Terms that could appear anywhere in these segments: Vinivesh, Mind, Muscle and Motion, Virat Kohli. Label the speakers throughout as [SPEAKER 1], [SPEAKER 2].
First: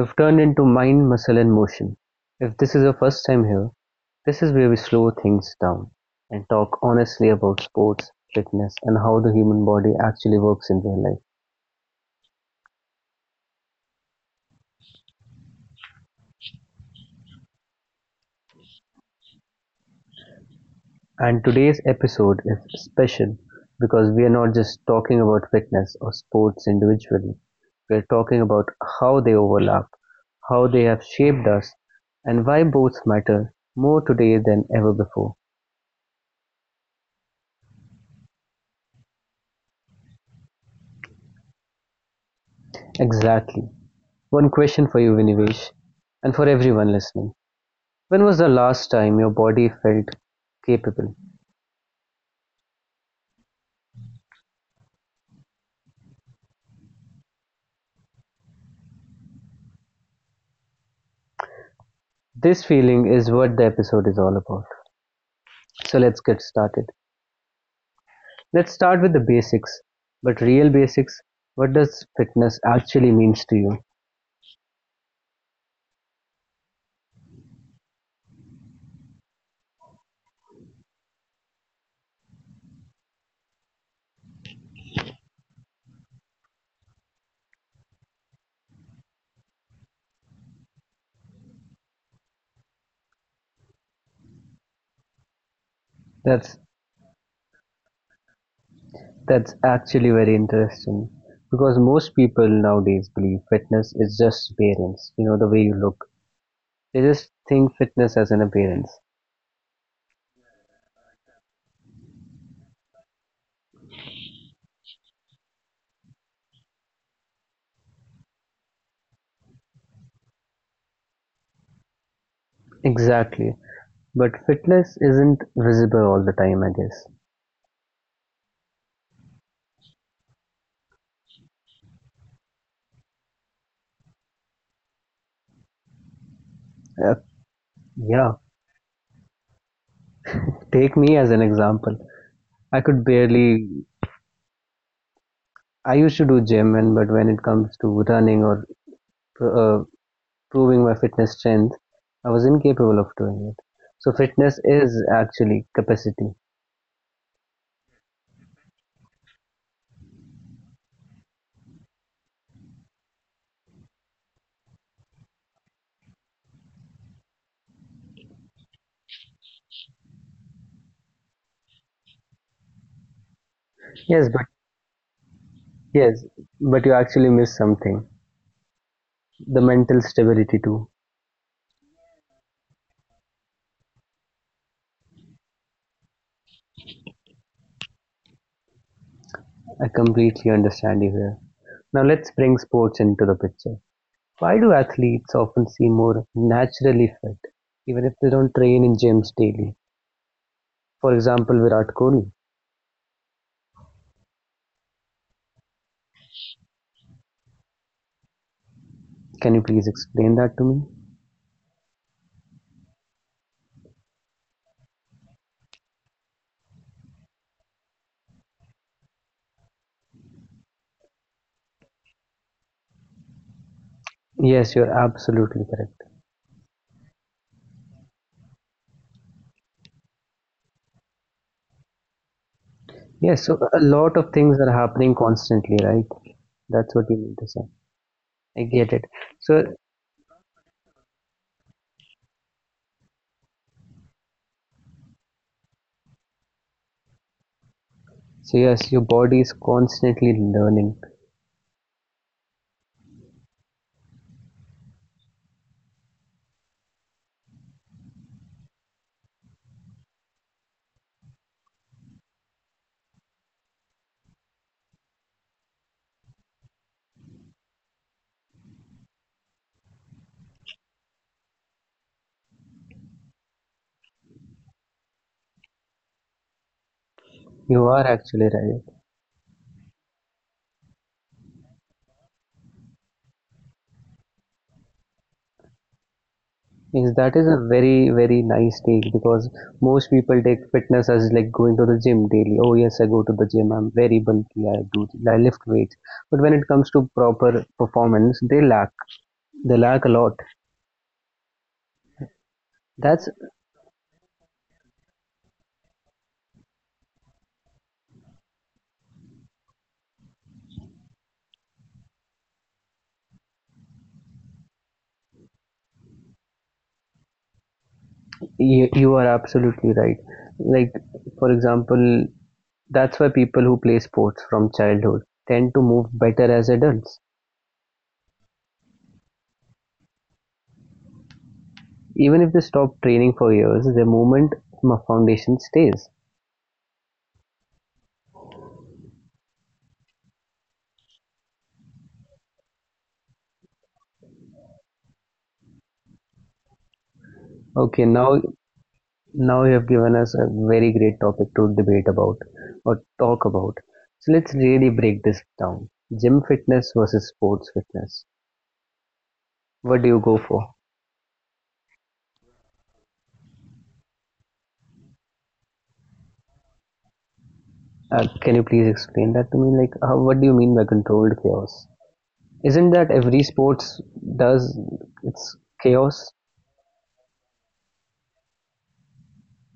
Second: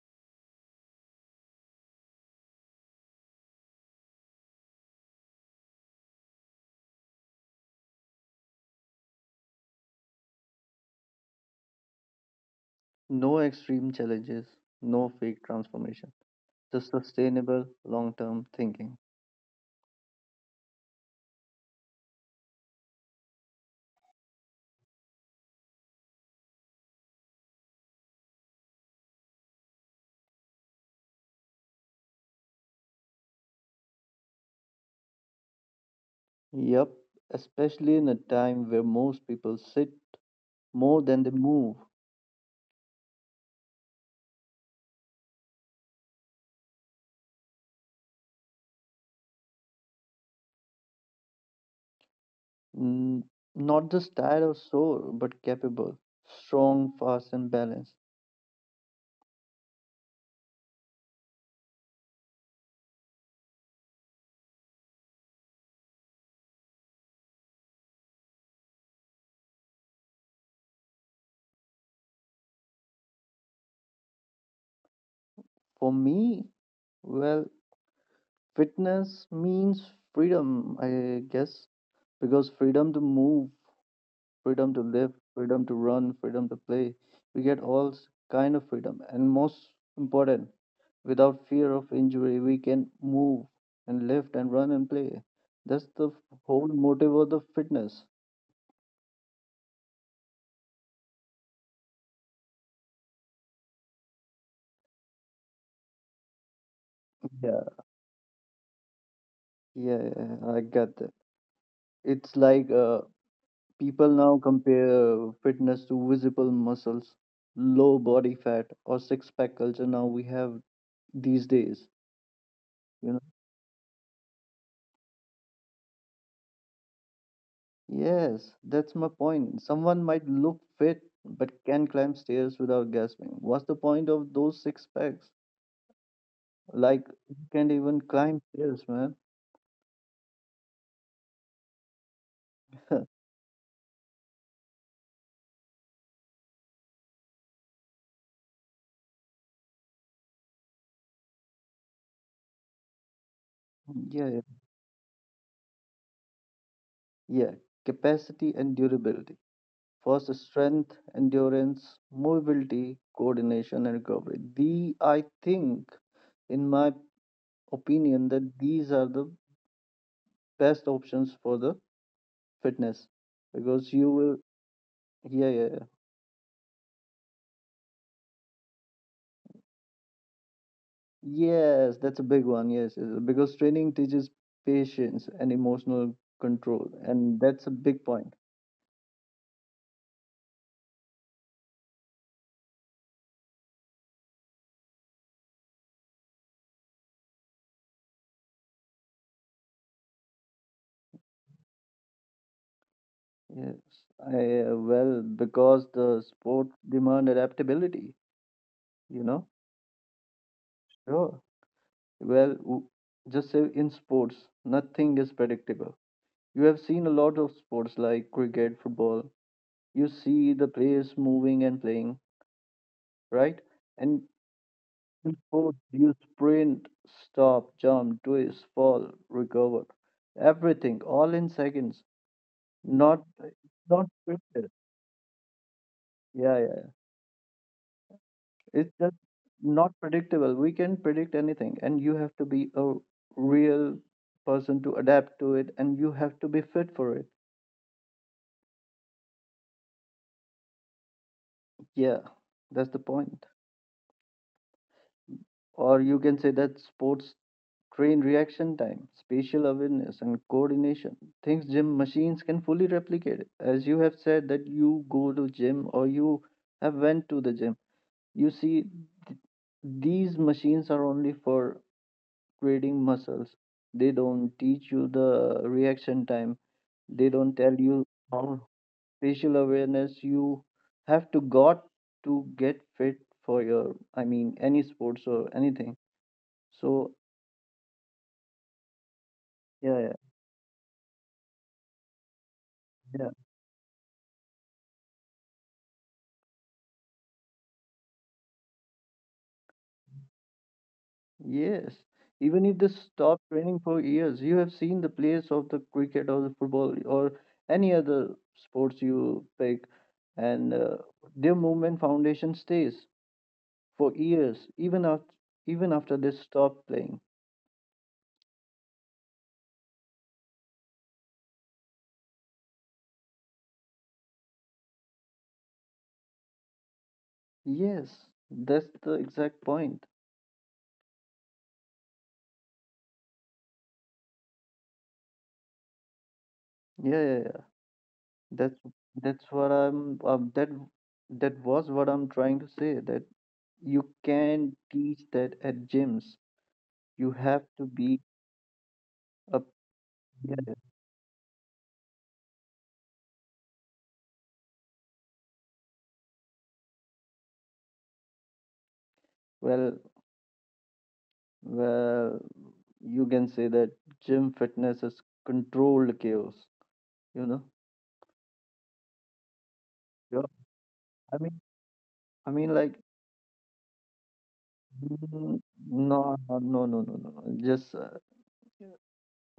[SPEAKER 1] You've turned into Mind, Muscle and Motion. If this is your first time here, this is where we slow things down and talk honestly about sports, fitness and how the human body actually works in real life.
[SPEAKER 2] No extreme challenges, no fake transformation, just sustainable long term thinking.
[SPEAKER 1] And today's episode is special because we are not just talking about fitness or sports individually. We're talking about how they overlap, how they have shaped us and why both matter more today than ever before.
[SPEAKER 2] Yep, especially in a time where most people sit more than they move.
[SPEAKER 1] Exactly. One question for you Vinivesh and for everyone listening. When was the last time your body felt capable?
[SPEAKER 2] N- Not just tired or sore, but capable, strong, fast, and balanced.
[SPEAKER 1] This feeling is what the episode is all about. So let's get started. Let's start with the basics, but real basics. What does fitness actually means to you?
[SPEAKER 2] For me, well, fitness means freedom, I guess, because freedom to move freedom to live, freedom to run, freedom to play. We get all kind of freedom, and most important, without fear of injury, we can move and lift and run and play. That's the
[SPEAKER 1] That's
[SPEAKER 2] whole motive of the fitness.
[SPEAKER 1] that's actually very interesting because most people nowadays believe fitness is just appearance, the way you look. They just
[SPEAKER 2] Yeah,
[SPEAKER 1] think fitness as an appearance.
[SPEAKER 2] yeah, I get that. It's like people now compare fitness to visible muscles, low body fat, or six pack culture. Now we have these days, you know.
[SPEAKER 1] Exactly. But fitness isn't visible all the time, I guess.
[SPEAKER 2] Yes, that's my point. Someone might look fit but can climb stairs without gasping. What's the point of those six packs? Like,
[SPEAKER 1] Uh,
[SPEAKER 2] you can't even
[SPEAKER 1] yeah,
[SPEAKER 2] climb stairs, man.
[SPEAKER 1] take me as an example. I could barely. I used to do gym, and but when it comes to running or uh, proving my fitness strength, I was incapable of doing it. So
[SPEAKER 2] Yeah, yeah.
[SPEAKER 1] fitness is actually capacity.
[SPEAKER 2] Yeah, capacity and durability. First, strength, endurance, mobility, coordination, and recovery. The I think, in my opinion, that these are the best options for the fitness because you
[SPEAKER 1] Yes,
[SPEAKER 2] will.
[SPEAKER 1] but
[SPEAKER 2] Yeah, yeah.
[SPEAKER 1] yes, but you actually miss something. The mental stability too.
[SPEAKER 2] Yes, that's a big one. Yes, yes, because training teaches patience and emotional control, and that's a big point.
[SPEAKER 1] I completely understand you here. Now let's bring sports into the picture. Why do athletes often seem more naturally fit, even if they don't train in gyms daily? For example, Virat Kohli.
[SPEAKER 2] Yes, well, because the sport demand adaptability, you know.
[SPEAKER 1] Can you please explain that to me?
[SPEAKER 2] Sure. Well, just say in sports, nothing is predictable. You have seen a lot of sports like cricket, football. You see the players moving and playing, right? And
[SPEAKER 1] Yes, you're absolutely
[SPEAKER 2] food,
[SPEAKER 1] correct.
[SPEAKER 2] you sprint, stop, jump, twist, fall, recover. Everything, all in seconds. Not,
[SPEAKER 1] Yes, so a
[SPEAKER 2] not
[SPEAKER 1] lot of things
[SPEAKER 2] predictable.
[SPEAKER 1] are happening constantly, right?
[SPEAKER 2] Yeah.
[SPEAKER 1] That's what you mean to say. I get
[SPEAKER 2] It's
[SPEAKER 1] it.
[SPEAKER 2] just
[SPEAKER 1] So,
[SPEAKER 2] not predictable. We can predict anything, and you have to be a real person to adapt to it, and you have to be fit for it.
[SPEAKER 1] so yes, your body is constantly learning.
[SPEAKER 2] Yeah, that's the point. Or you can say that sports train reaction time, spatial awareness, and coordination. Things gym machines can fully replicate. As you have said that you go to gym or you have went to the gym, you see th- these machines are only for creating muscles. They don't teach you the reaction time. They don't tell
[SPEAKER 1] You are
[SPEAKER 2] you
[SPEAKER 1] actually
[SPEAKER 2] how
[SPEAKER 1] right.
[SPEAKER 2] spatial awareness you have to got to get fit for your, I mean, any sports or anything.
[SPEAKER 1] Yes,
[SPEAKER 2] So
[SPEAKER 1] that is a very, very nice take because
[SPEAKER 2] yeah,
[SPEAKER 1] most
[SPEAKER 2] yeah.
[SPEAKER 1] people take fitness as like going to the gym daily. Oh, yes, I go
[SPEAKER 2] yeah.
[SPEAKER 1] to the gym. I'm very bulky. I lift weights. But when it comes to proper performance, they lack a lot.
[SPEAKER 2] Yes, even if they
[SPEAKER 1] That's,
[SPEAKER 2] stop training for years, you have seen the players of the cricket or the football or any other sports you pick, and their movement foundation stays for years, even after they stop playing.
[SPEAKER 1] you are absolutely right. Like, for example, that's why people who play sports from childhood tend to move better as adults.
[SPEAKER 2] Yes, that's the exact point.
[SPEAKER 1] Even if they stop training for years, their movement foundation stays.
[SPEAKER 2] Yeah. That's that's what I'm that that was what I'm trying to say that you can teach that at gyms. You have
[SPEAKER 1] Okay,
[SPEAKER 2] to be
[SPEAKER 1] now Now you
[SPEAKER 2] a
[SPEAKER 1] have given us a very
[SPEAKER 2] yeah,
[SPEAKER 1] great topic to debate about or talk about. So let's really break this down. Gym fitness versus sports fitness. What do
[SPEAKER 2] well.
[SPEAKER 1] you go for?
[SPEAKER 2] Well, you can say that gym fitness is controlled chaos, you know?
[SPEAKER 1] Can you please explain that to me? Like, how, what do you
[SPEAKER 2] Yeah.
[SPEAKER 1] mean by controlled
[SPEAKER 2] I mean,
[SPEAKER 1] chaos?
[SPEAKER 2] I
[SPEAKER 1] Isn't
[SPEAKER 2] mean,
[SPEAKER 1] that
[SPEAKER 2] like,
[SPEAKER 1] every sports does? It's
[SPEAKER 2] mm,
[SPEAKER 1] chaos.
[SPEAKER 2] no, no, no, no, no, no. Just, uh,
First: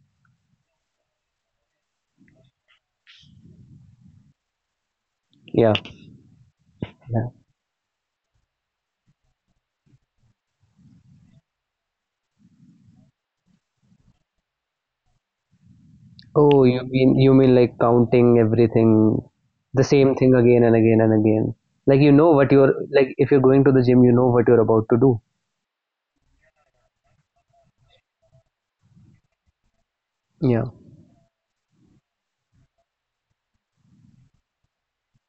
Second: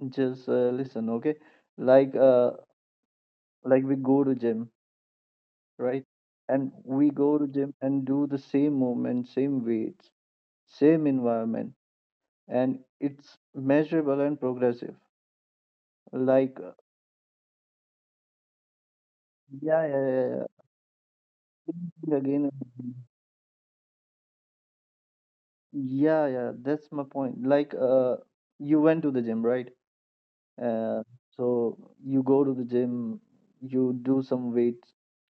[SPEAKER 2] just uh, listen, okay? Like, uh, like we go to gym,
[SPEAKER 1] Yeah.
[SPEAKER 2] right? And we
[SPEAKER 1] yeah.
[SPEAKER 2] go to gym and do the same movement, same weights, same environment, and it's measurable and progressive. Like,
[SPEAKER 1] Oh,
[SPEAKER 2] uh,
[SPEAKER 1] you mean like counting everything,
[SPEAKER 2] yeah,
[SPEAKER 1] the
[SPEAKER 2] yeah,
[SPEAKER 1] same
[SPEAKER 2] yeah,
[SPEAKER 1] thing
[SPEAKER 2] yeah.
[SPEAKER 1] again and again and again. Like
[SPEAKER 2] Again,
[SPEAKER 1] you know
[SPEAKER 2] and
[SPEAKER 1] what you're
[SPEAKER 2] again.
[SPEAKER 1] like. If you're going to the gym, you know what you're about to do.
[SPEAKER 2] Yeah, yeah, that's my point. You went to the gym, right?
[SPEAKER 1] Yeah.
[SPEAKER 2] Uh, so you go to the gym, you do some weights.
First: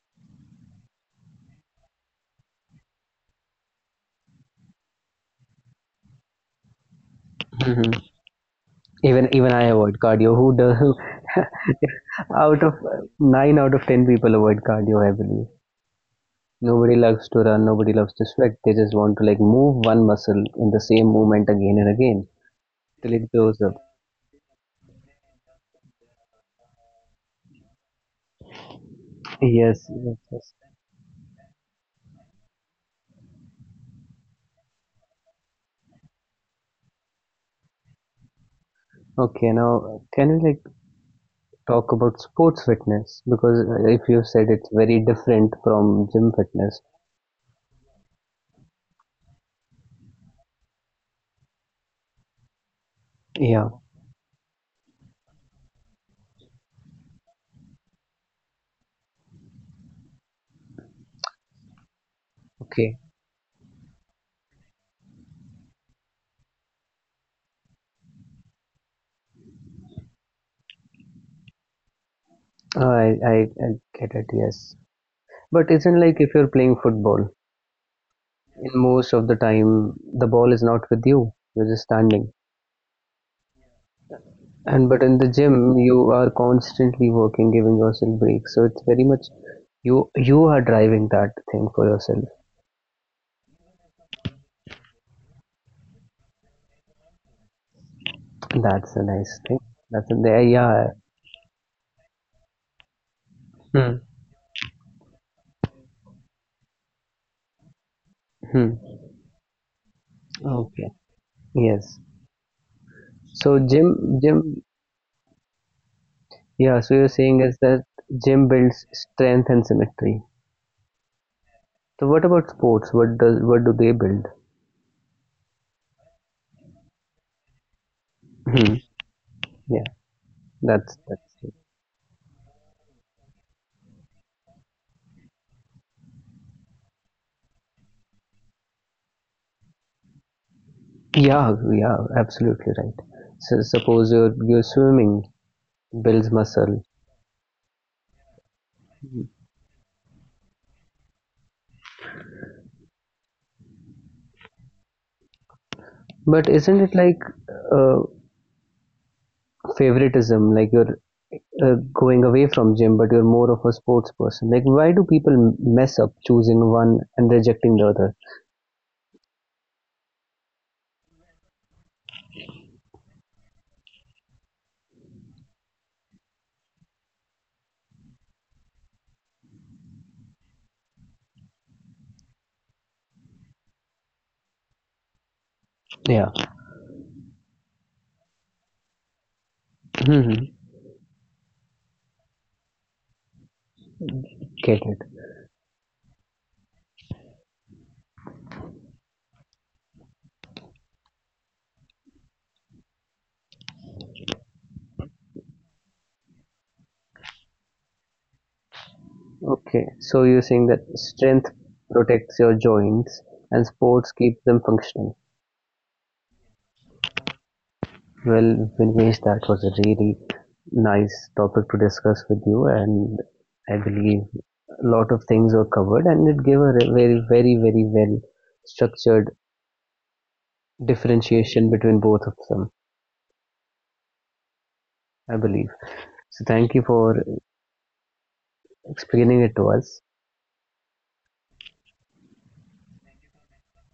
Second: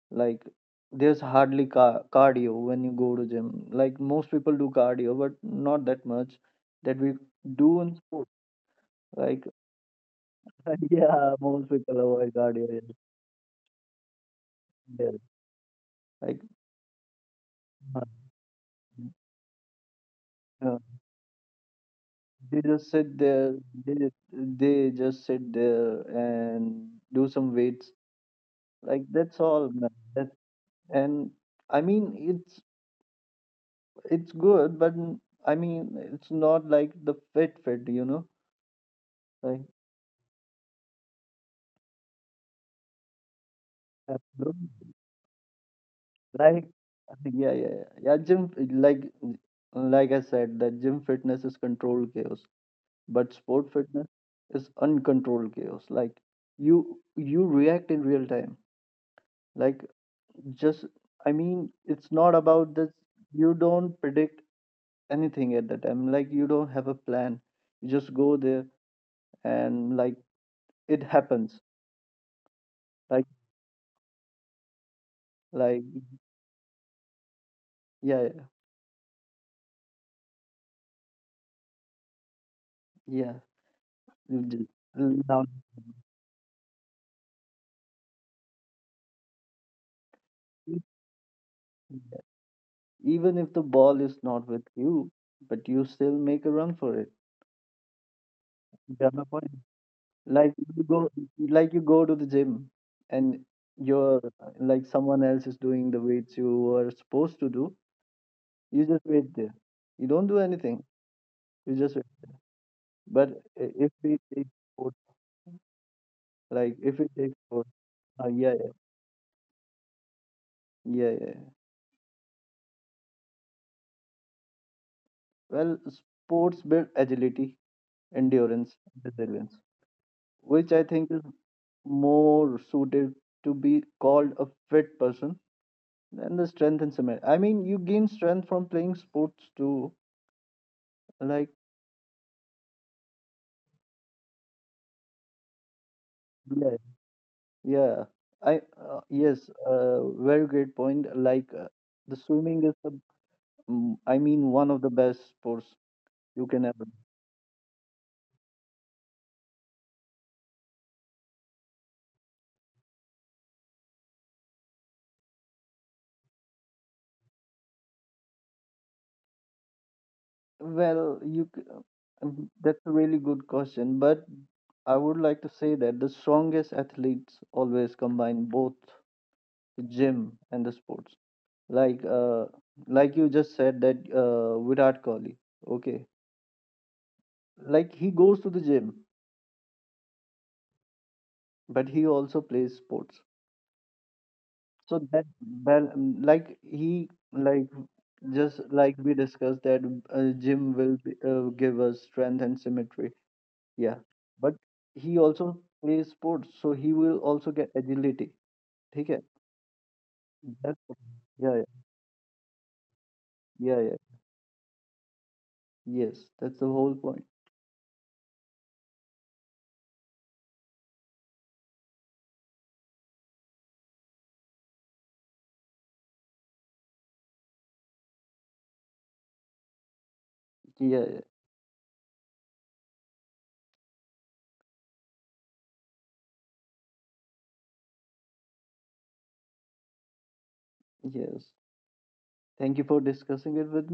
[SPEAKER 2] Like, there's hardly ca cardio when you go to gym. Like most people do cardio, but not that much that we do in sport.
[SPEAKER 1] Even
[SPEAKER 2] Like,
[SPEAKER 1] even I avoid cardio. Who does?
[SPEAKER 2] yeah, most people avoid
[SPEAKER 1] out
[SPEAKER 2] cardio.
[SPEAKER 1] of
[SPEAKER 2] Yeah,
[SPEAKER 1] Nine out of ten people avoid cardio
[SPEAKER 2] yeah.
[SPEAKER 1] heavily.
[SPEAKER 2] Like,
[SPEAKER 1] Nobody loves to run. Nobody
[SPEAKER 2] uh,
[SPEAKER 1] loves to sweat. They just want to like move one muscle in
[SPEAKER 2] uh,
[SPEAKER 1] the same movement again and again
[SPEAKER 2] they just
[SPEAKER 1] till
[SPEAKER 2] sit
[SPEAKER 1] it
[SPEAKER 2] there.
[SPEAKER 1] blows up.
[SPEAKER 2] They just sit there and do some weights. Like that's all, man. That's
[SPEAKER 1] Yes.
[SPEAKER 2] And I mean, it's good, but I mean, it's not like the fit, you know,
[SPEAKER 1] Okay.
[SPEAKER 2] like
[SPEAKER 1] Now can we like talk about sports fitness because if you said it's
[SPEAKER 2] absolutely.
[SPEAKER 1] very different from gym
[SPEAKER 2] like
[SPEAKER 1] fitness.
[SPEAKER 2] yeah, yeah, yeah, yeah. Gym like I said, that gym fitness is controlled chaos, but
[SPEAKER 1] Yeah.
[SPEAKER 2] sport fitness is uncontrolled chaos. Like you react in real time. Like just I mean, it's not about this.
[SPEAKER 1] Okay.
[SPEAKER 2] You don't predict anything at the time. Like you don't have a plan. You just go there and like it happens
[SPEAKER 1] Uh, I
[SPEAKER 2] like
[SPEAKER 1] I, I get it. Yes. But
[SPEAKER 2] like
[SPEAKER 1] isn't like if you're playing football,
[SPEAKER 2] yeah
[SPEAKER 1] in most of the time the ball is not with you, you're just standing,
[SPEAKER 2] yeah
[SPEAKER 1] and but in the
[SPEAKER 2] now
[SPEAKER 1] gym you are constantly working, giving yourself breaks, so it's very much you you are driving that thing for yourself.
[SPEAKER 2] even if the ball is not with you but you still make a run for it.
[SPEAKER 1] That's a
[SPEAKER 2] Yeah, my
[SPEAKER 1] nice
[SPEAKER 2] point.
[SPEAKER 1] thing. That's a there
[SPEAKER 2] like you
[SPEAKER 1] Yeah.
[SPEAKER 2] go like you go to the gym and
[SPEAKER 1] Hmm.
[SPEAKER 2] you're like someone else is doing the weights you were supposed to do. You
[SPEAKER 1] Hmm.
[SPEAKER 2] just wait there, you don't do anything,
[SPEAKER 1] Okay.
[SPEAKER 2] you just
[SPEAKER 1] Yes.
[SPEAKER 2] wait. But
[SPEAKER 1] so
[SPEAKER 2] I-
[SPEAKER 1] gym
[SPEAKER 2] if we
[SPEAKER 1] gym
[SPEAKER 2] take sports like
[SPEAKER 1] Yeah,
[SPEAKER 2] if
[SPEAKER 1] so
[SPEAKER 2] we
[SPEAKER 1] you're
[SPEAKER 2] take
[SPEAKER 1] saying is
[SPEAKER 2] sports,
[SPEAKER 1] that gym
[SPEAKER 2] yeah, yeah,
[SPEAKER 1] builds strength and symmetry.
[SPEAKER 2] yeah, yeah.
[SPEAKER 1] So what about sports? What does, what do they build?
[SPEAKER 2] Well, sports build agility, endurance,
[SPEAKER 1] Hmm.
[SPEAKER 2] resilience,
[SPEAKER 1] Yeah.
[SPEAKER 2] which I think is
[SPEAKER 1] That's
[SPEAKER 2] more suited to be called a fit person than the strength and cement. I mean, you gain strength from playing sports too. Like,
[SPEAKER 1] Yeah, yeah, absolutely right. So suppose you're swimming, builds
[SPEAKER 2] yeah,
[SPEAKER 1] muscle,
[SPEAKER 2] yeah. I yes, very great point. The swimming is the, I mean, one of the best sports you
[SPEAKER 1] but
[SPEAKER 2] can
[SPEAKER 1] isn't
[SPEAKER 2] ever.
[SPEAKER 1] it like uh, favoritism? Like you're going away from gym, but you're more of a sports person. Like why do people mess up choosing one and rejecting the other?
[SPEAKER 2] Well, that's a really good question, but I would like to say that the strongest athletes always combine both gym and the sports, like uh like you just said, that Virat Kohli, okay,
[SPEAKER 1] Yeah,
[SPEAKER 2] like he goes to the gym
[SPEAKER 1] hmm,
[SPEAKER 2] but he also plays sports.
[SPEAKER 1] get it.
[SPEAKER 2] So that bal- like he like just like we discussed, that gym will be, give us strength and symmetry, yeah, but he also plays sports so he will also get agility. ठीक है.
[SPEAKER 1] Okay, so you're saying
[SPEAKER 2] That's
[SPEAKER 1] that strength
[SPEAKER 2] yeah yeah
[SPEAKER 1] protects your joints and
[SPEAKER 2] yeah yeah
[SPEAKER 1] sports keep them functional.
[SPEAKER 2] yes that's the whole point.
[SPEAKER 1] Well, Vinvesh, that was a really nice topic to discuss with you, and I believe a lot of things were covered, and it gave a very, very, very well structured
[SPEAKER 2] Yeah, yeah.
[SPEAKER 1] differentiation between both of them, I believe. So, thank you for explaining it to us.
[SPEAKER 2] Yes. Thank you for discussing it with me.